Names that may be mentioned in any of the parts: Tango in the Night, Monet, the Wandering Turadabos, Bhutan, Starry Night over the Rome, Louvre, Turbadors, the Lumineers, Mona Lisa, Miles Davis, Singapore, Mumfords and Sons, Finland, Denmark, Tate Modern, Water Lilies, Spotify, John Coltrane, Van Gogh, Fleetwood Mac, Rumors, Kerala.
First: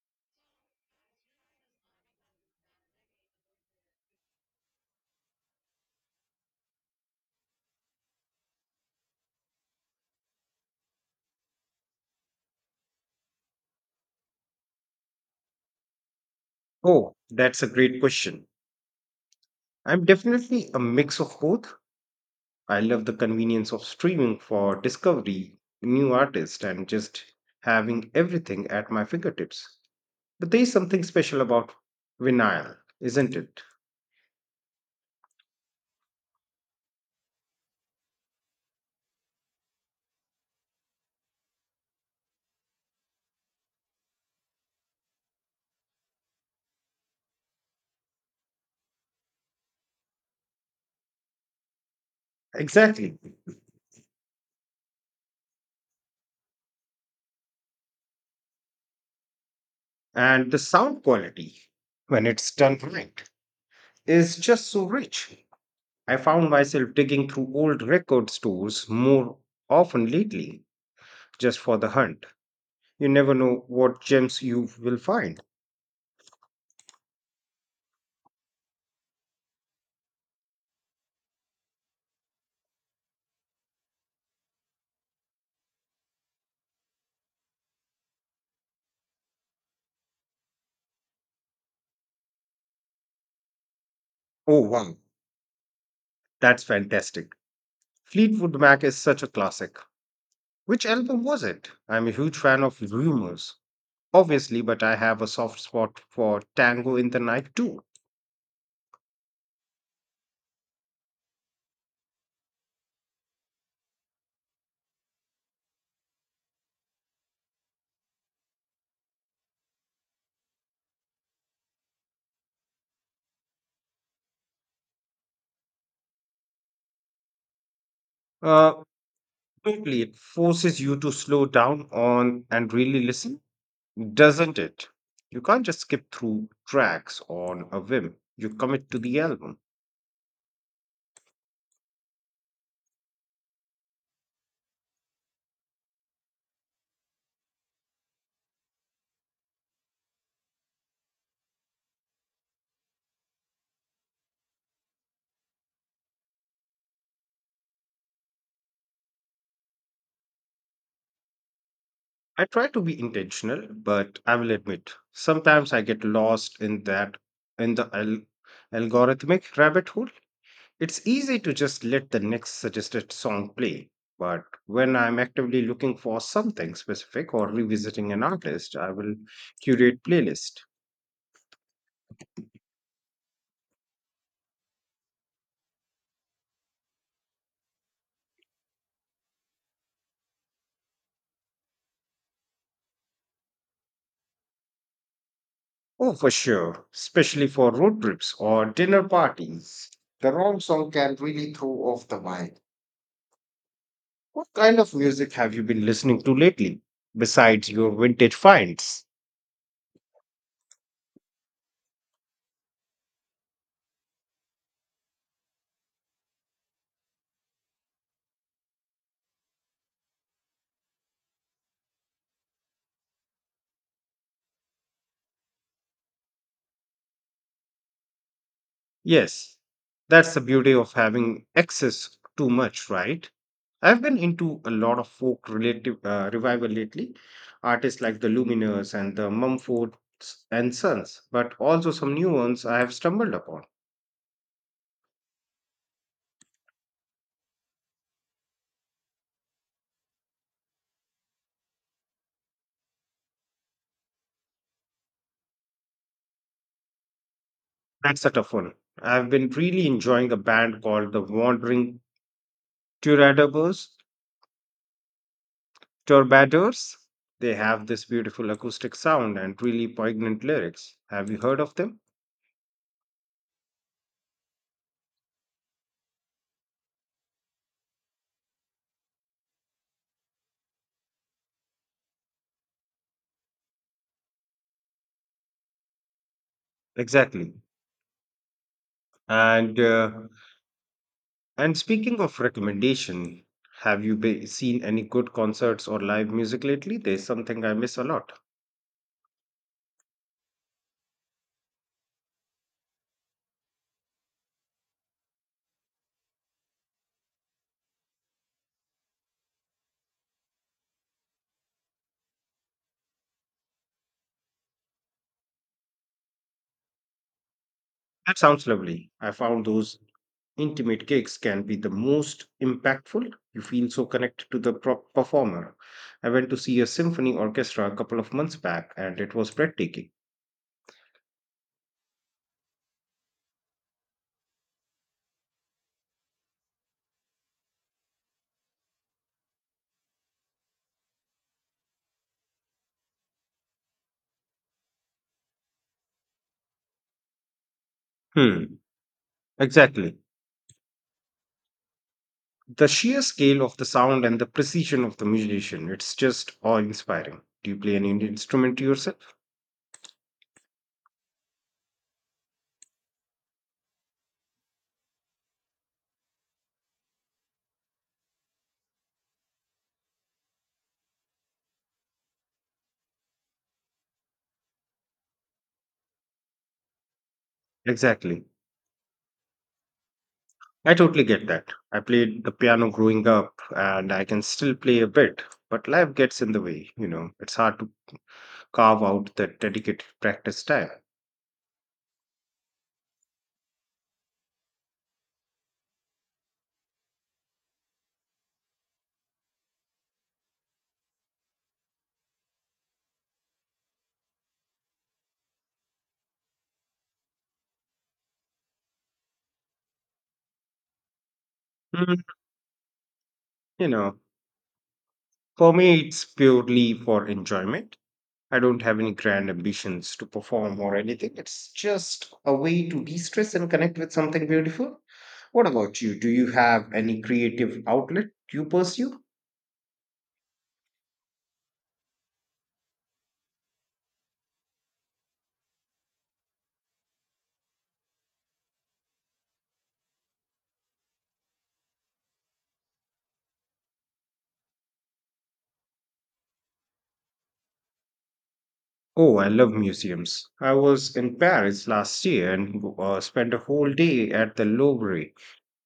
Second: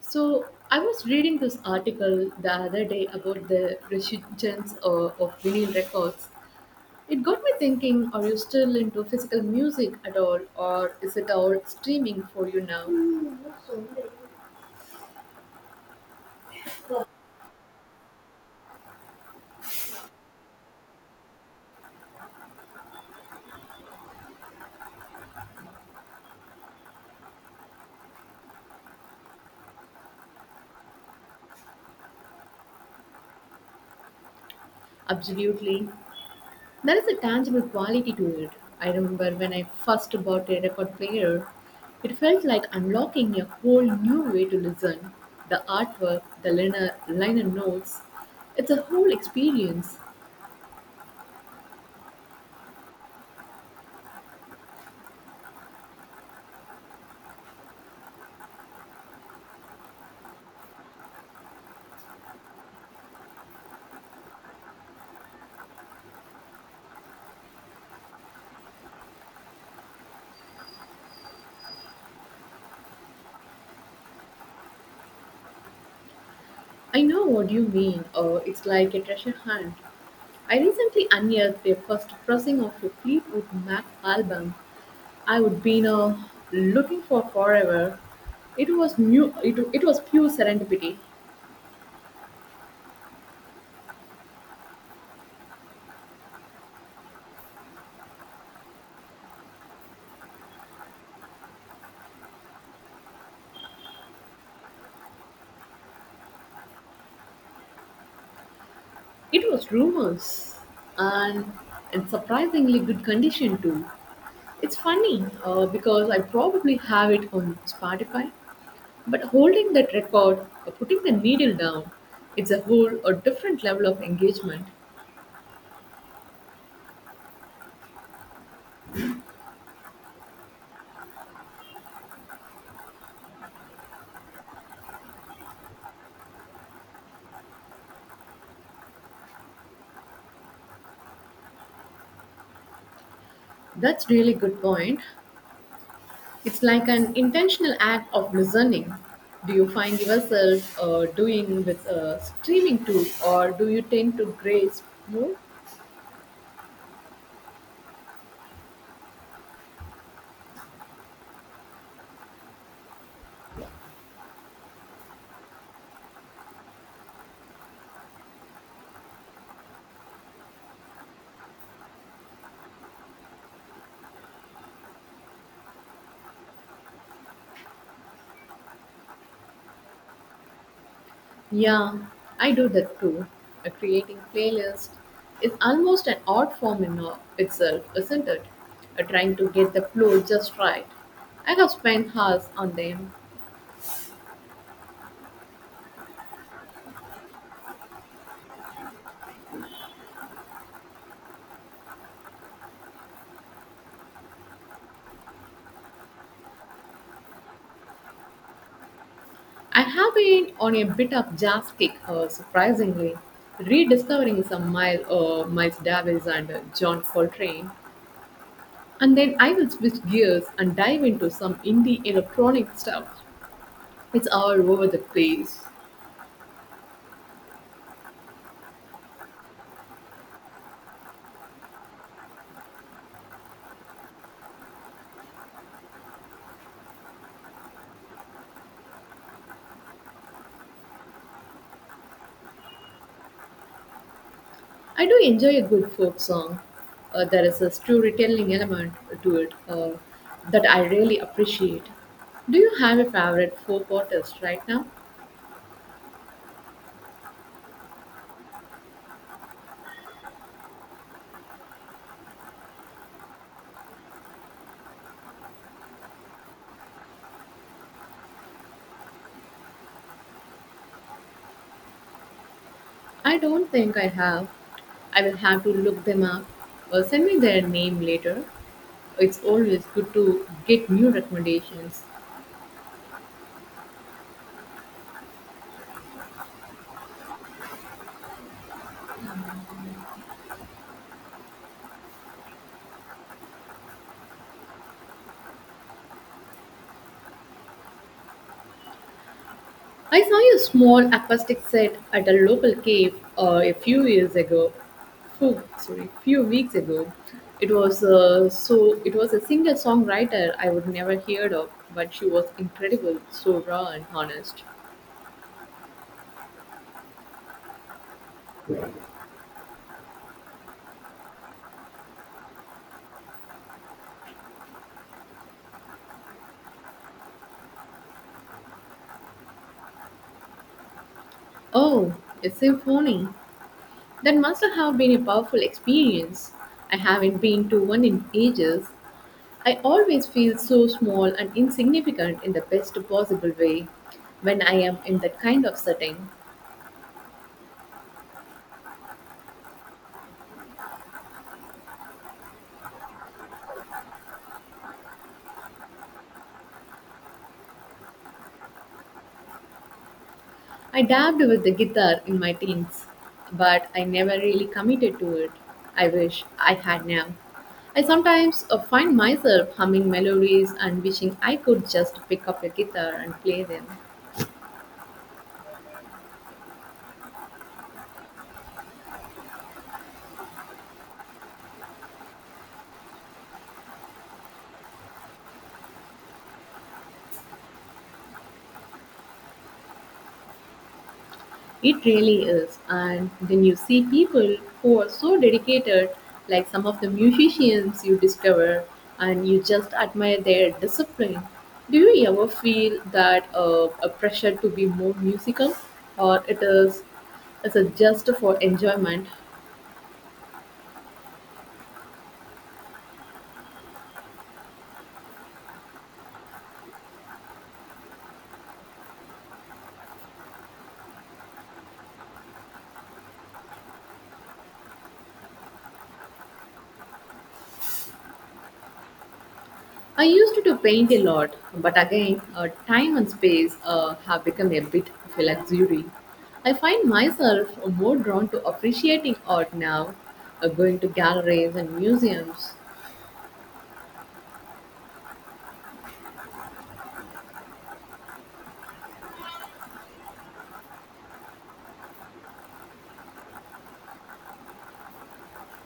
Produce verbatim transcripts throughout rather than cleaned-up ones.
So I was reading this article the other day about the resurgence of, of vinyl records. It got me thinking: Are you still into physical music at all, or is it all streaming for you now? Oh, that's a great question. I'm definitely a mix of both. I love the convenience of streaming for discovery, new artists, and just having everything at my fingertips. But there is something special about vinyl, isn't it? Absolutely, there is a tangible quality to it. I remember when I first bought a record player, it felt like unlocking a whole new way to listen. The artwork, the liner, liner notes, it's a whole experience. Exactly. And the sound quality, when it's done right, is just so rich. I found myself digging through old record stores more often lately, just for the hunt. You never know what gems you will find. I know what you mean. Uh, it's like a treasure hunt. I recently unearthed the first pressing of a Fleetwood Mac album I would been uh, looking for forever. It was new. It, it was pure serendipity. Oh, wow. That's fantastic. Fleetwood Mac is such a classic. Which album was it? I'm a huge fan of Rumors, obviously, but I have a soft spot for Tango in the Night too. It was rumors, and in surprisingly good condition too. It's funny uh, because I probably have it on Spotify, but holding that record, uh, putting the needle down, it's a whole a different level of engagement. Uh, totally, it forces you to slow down on and really listen, doesn't it? You can't just skip through tracks on a whim. You commit to the album. That's really good point. It's like an intentional act of listening. Do you find yourself uh, doing with a streaming tool, or do you tend to graze more? I try to be intentional, but I will admit, sometimes I get lost in that in the al- algorithmic rabbit hole. It's easy to just let the next suggested song play, but when I'm actively looking for something specific or revisiting an artist, I will curate playlist. Yeah, I do that too. Uh, creating playlist is almost an art form in uh, itself, isn't it? Uh, trying to get the flow just right. I have spent hours on them. Oh, for sure, especially for road trips or dinner parties. The wrong song can really throw off the vibe. What kind of music have you been listening to lately, besides your vintage finds? I have been on a bit of jazz kick, uh, surprisingly, rediscovering some Miles, uh, Miles Davis and uh, John Coltrane. And then I will switch gears and dive into some indie electronic stuff. It's all over the place. Yes, that's the beauty of having access too much, right? I've been into a lot of folk relative uh, revival lately, artists like the Lumineers and the Mumfords and Sons, but also some new ones I have stumbled upon. I do enjoy a good folk song. Uh, there is a storytelling element to it uh, that I really appreciate. Do you have a favorite folk artist right now? That's a tough one. I've been really enjoying a band called the Wandering Turadabos, Turbadors. They have this beautiful acoustic sound and really poignant lyrics. Have you heard of them? I don't think I have. I will have to look them up. Well, send me their name later. It's always good to get new recommendations. Exactly. And uh, and speaking of recommendation, have you be seen any good concerts or live music lately? There's something I miss a lot. I saw a small acoustic set at a local cave uh, a few years ago. Few, sorry, few weeks ago. It was uh, so. It was a singer songwriter I would never heard of, but she was incredible, so raw and honest. That sounds lovely. I found those intimate gigs can be the most impactful. You feel so connected to the pro- performer. I went to see a symphony orchestra a couple of months back and it was breathtaking. Oh, a symphony. That must have been a powerful experience. I haven't been to one in ages. I always feel so small and insignificant in the best possible way when I am in that kind of setting. Hmm, exactly. The sheer scale of the sound and the precision of the musician, it's just awe inspiring. Do you play any instrument yourself? I dabbed with the guitar in my teens, but I never really committed to it. I wish I had now. I sometimes uh, find myself humming melodies and wishing I could just pick up a guitar and play them. Exactly. I totally get that. I played the piano growing up and I can still play a bit, but life gets in the way, you know it's hard to carve out that dedicated practice time. It really is. And then you see people who are so dedicated, like some of the musicians you discover, and you just admire their discipline. Do you ever feel that uh, a pressure to be more musical, or it is is it just for enjoyment? Hmm. You know, for me, it's purely for enjoyment. I don't have any grand ambitions to perform or anything. It's just a way to de stress and connect with something beautiful. What about you? Do you have any creative outlet you pursue? I used to paint a lot, but again, uh, time and space uh, have become a bit of a luxury. I find myself more drawn to appreciating art now, uh, going to galleries and museums. Oh, I love museums. I was in Paris last year and uh, spent a whole day at the Louvre.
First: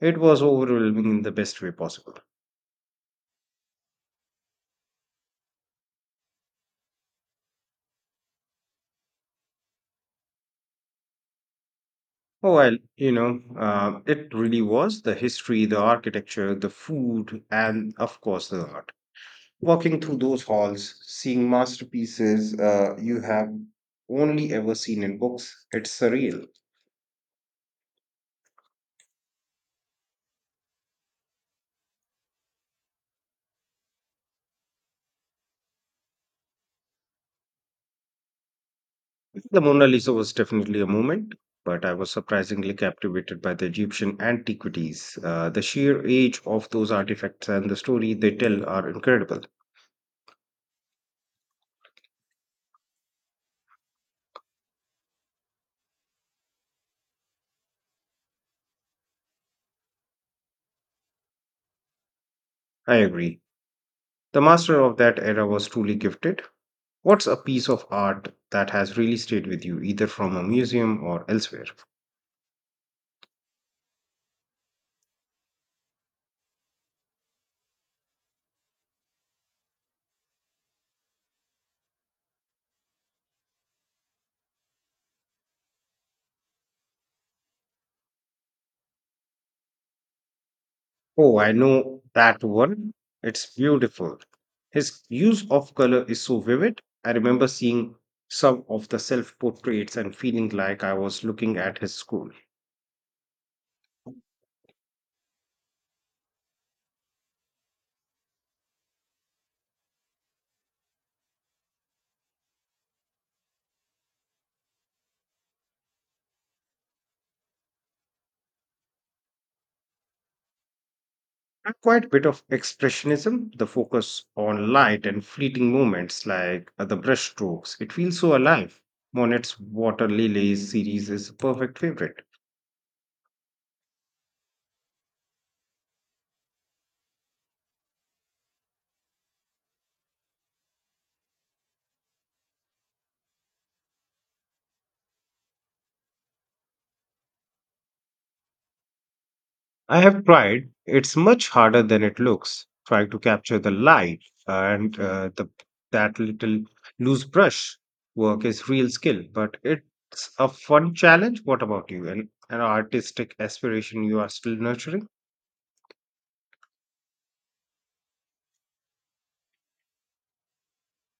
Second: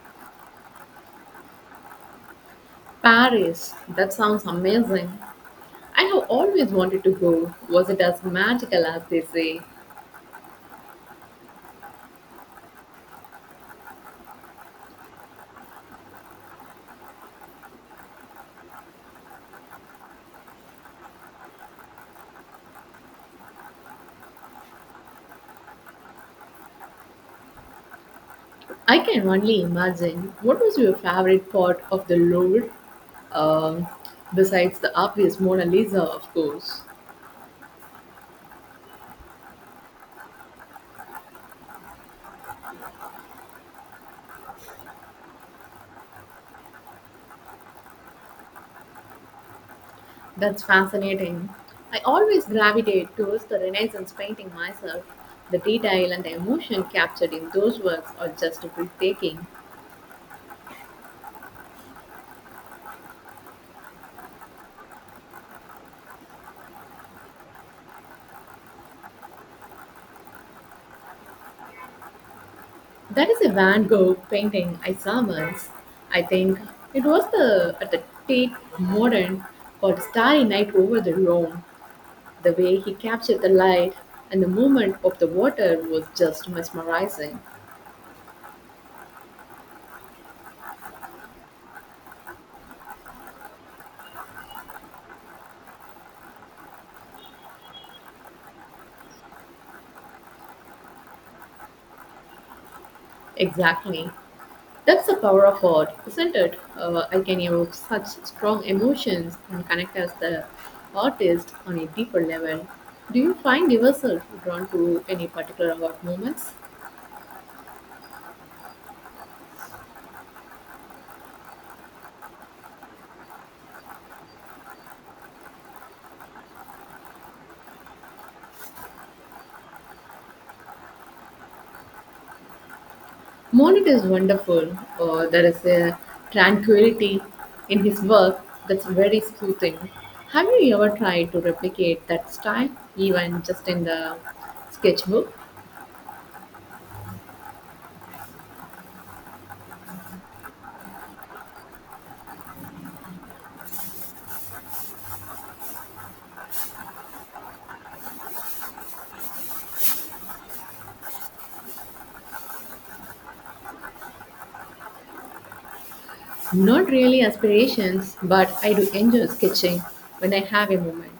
It was overwhelming in the best way possible. Paris, that sounds amazing. I have always wanted to go. Was it as magical as they say? Oh, well, you know, uh, it really was the history, the architecture, the food, and of course the art. Walking through those halls, seeing masterpieces uh, you have only ever seen in books, it's surreal. I can only imagine. What was your favorite part of the Louvre? Um, besides the obvious Mona Lisa, of course. The Mona Lisa was definitely a moment, but I was surprisingly captivated by the Egyptian antiquities. Uh, the sheer age of those artifacts and the story they tell are incredible. That's fascinating. I always gravitate towards the Renaissance painting myself. The detail and the emotion captured in those works are just breathtaking. I agree. The master of that era was truly gifted. What's a piece of art that has really stayed with you, either from a museum or elsewhere? That is a Van Gogh painting I saw once. I think it was the at the Tate Modern called Starry Night over the Rome. The way he captured the light and the movement of the water was just mesmerizing. Oh, I know that one. It's beautiful. His use of color is so vivid. I remember seeing some of the self portraits and feeling like I was looking at his school. Exactly. That's the power of art, isn't it? Uh, I can evoke such strong emotions and connect as the artist on a deeper level. Do you find yourself drawn to any particular art moments? And quite a bit of expressionism, the focus on light and fleeting moments like uh, the brush strokes. It feels so alive. Monet's Water Lilies series is a perfect favorite. Monet is wonderful. Uh, there is a tranquility in his work that's very soothing. Have you ever tried to replicate that style, even just in the sketchbook? I have tried. It's much harder than it looks. Trying to capture the light and uh, the that little loose brush work is real skill, but it's a fun challenge. What about you? An, an artistic aspiration you are still nurturing? Not really aspirations, but I do enjoy sketching when I have a moment.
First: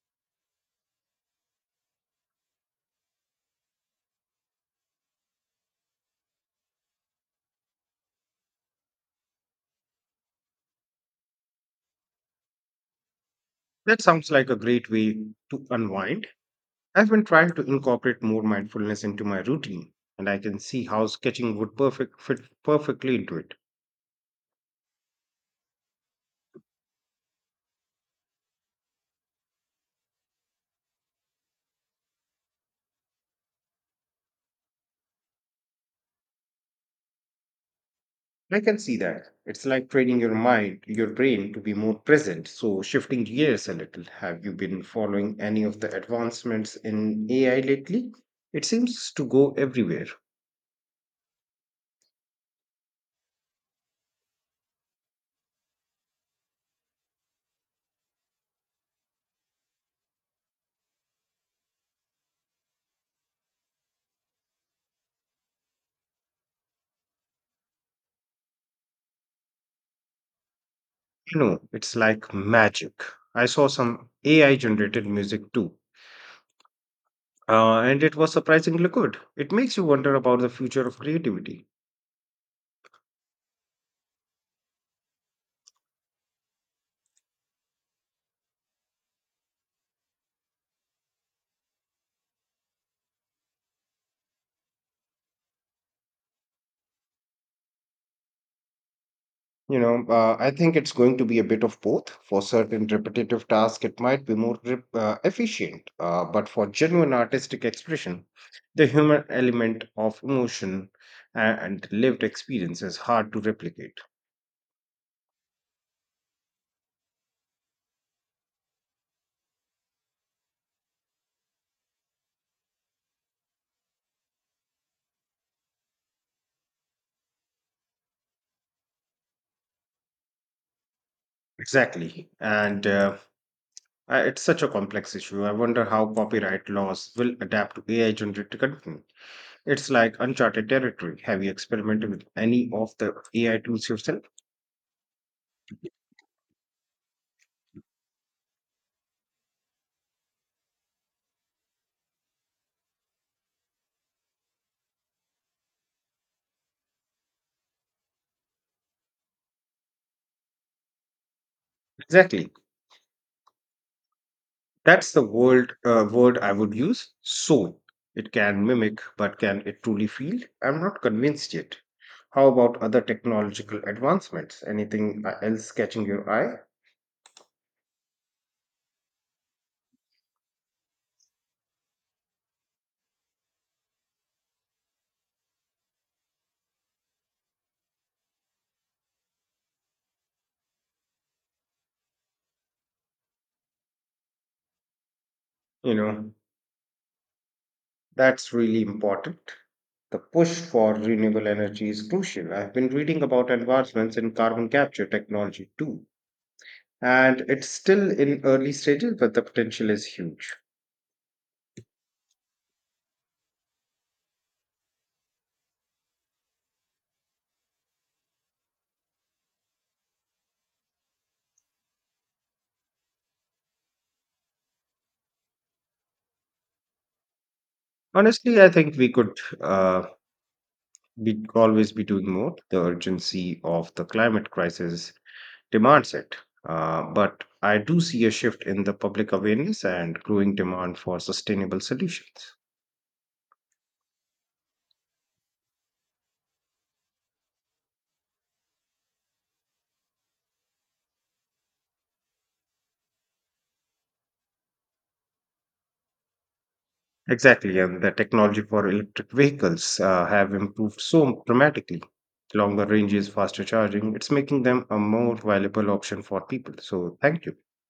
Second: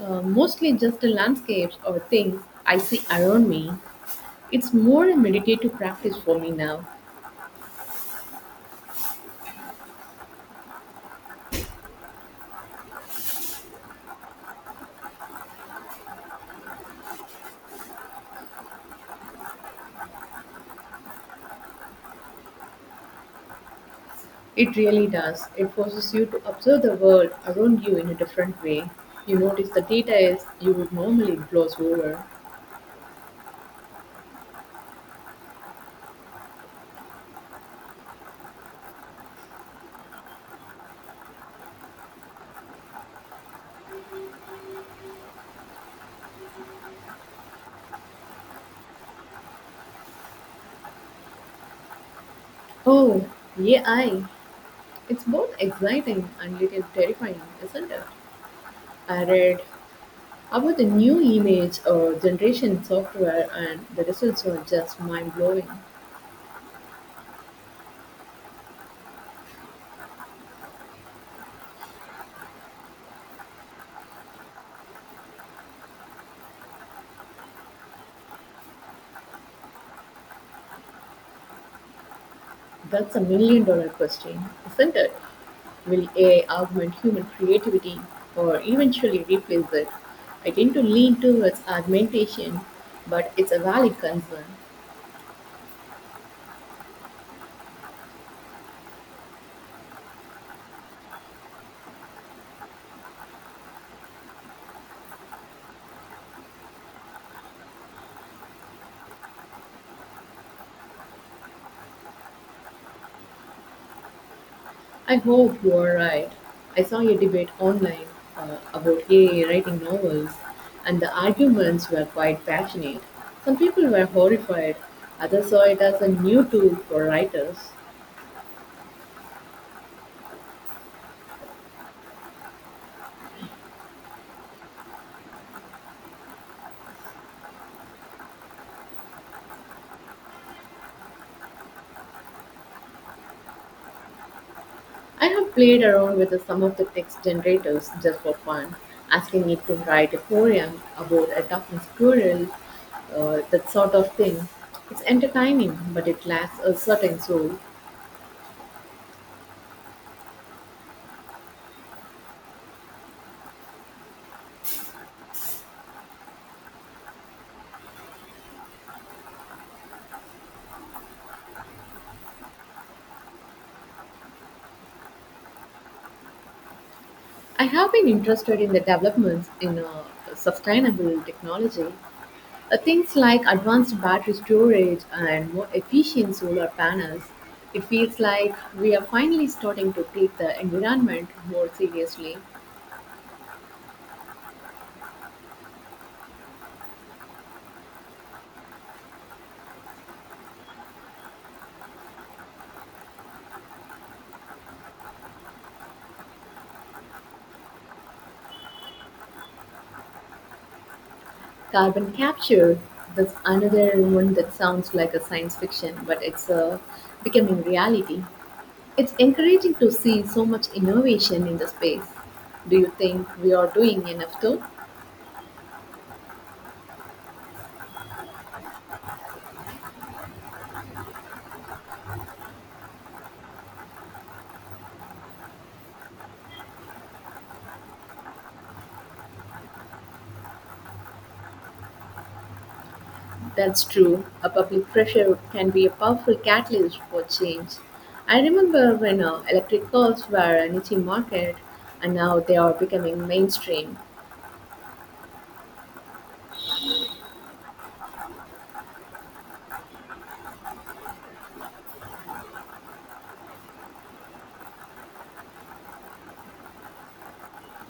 uh, Mostly just the landscapes or things I see around me. It's more a meditative practice for me now. That sounds like a great way to unwind. I've been trying to incorporate more mindfulness into my routine, and I can see how sketching would perfect fit perfectly into it. It really does. It forces you to observe the world around you in a different way. You notice the details you would normally gloss over. I can see that. It's like training your mind, your brain to be more present. So, shifting gears a little, have you been following any of the advancements in A I lately? It seems to go everywhere. Oh, yeah, I. It's both exciting and little terrifying, isn't it? I read about the new image or generation software, and the results are just mind blowing. You know, it's like magic. I saw some A I generated music too, uh, and it was surprisingly good. It makes you wonder about the future of creativity. That's a million dollar question, isn't it? Will A I augment human creativity or eventually replace it? I tend to lean towards augmentation, but it's a valid concern. You know, uh, I think it's going to be a bit of both. For certain repetitive tasks, it might be more rep- uh, efficient, uh, but for genuine artistic expression, the human element of emotion uh, and lived experience is hard to replicate. I hope you are right. I saw a debate online uh, about A I writing novels, and the arguments were quite passionate. Some people were horrified, others saw it as a new tool for writers. Exactly. And uh, I- it's such a complex issue. I wonder how copyright laws will adapt to A I generated content. It's like uncharted territory. Have you experimented with any of the A I tools yourself? I have played around with some of the text generators just for fun, asking it to write a poem about a talking squirrel, uh, that sort of thing. It's entertaining, but it lacks a certain soul. Exactly. That's the word uh, word I would use. So it can mimic, but can it truly feel? I'm not convinced yet. How about other technological advancements? Anything uh, else catching your eye? I have been interested in the developments in uh, sustainable technology, uh, things like advanced battery storage and more efficient solar panels. It feels like we are finally starting to take the environment more seriously. You know, that's really important. The push for renewable energy is crucial. I've been reading about advancements in carbon capture technology too, and it's still in early stages, but the potential is huge. Carbon capture, that's another one that sounds like a science fiction, but it's uh, becoming reality. It's encouraging to see so much innovation in the space. Do you think we are doing enough though? Honestly, I think we could uh, be always be doing more. The urgency of the climate crisis demands it. Uh, but I do see a shift in the public awareness and growing demand for sustainable solutions. That's true. A public pressure can be a powerful catalyst for change. I remember when uh, electric cars were a niche market and now they are becoming mainstream. Exactly, and the technology for electric vehicles uh, have improved so dramatically. Longer ranges, faster charging, it's making them a more valuable option for people. So, thank you.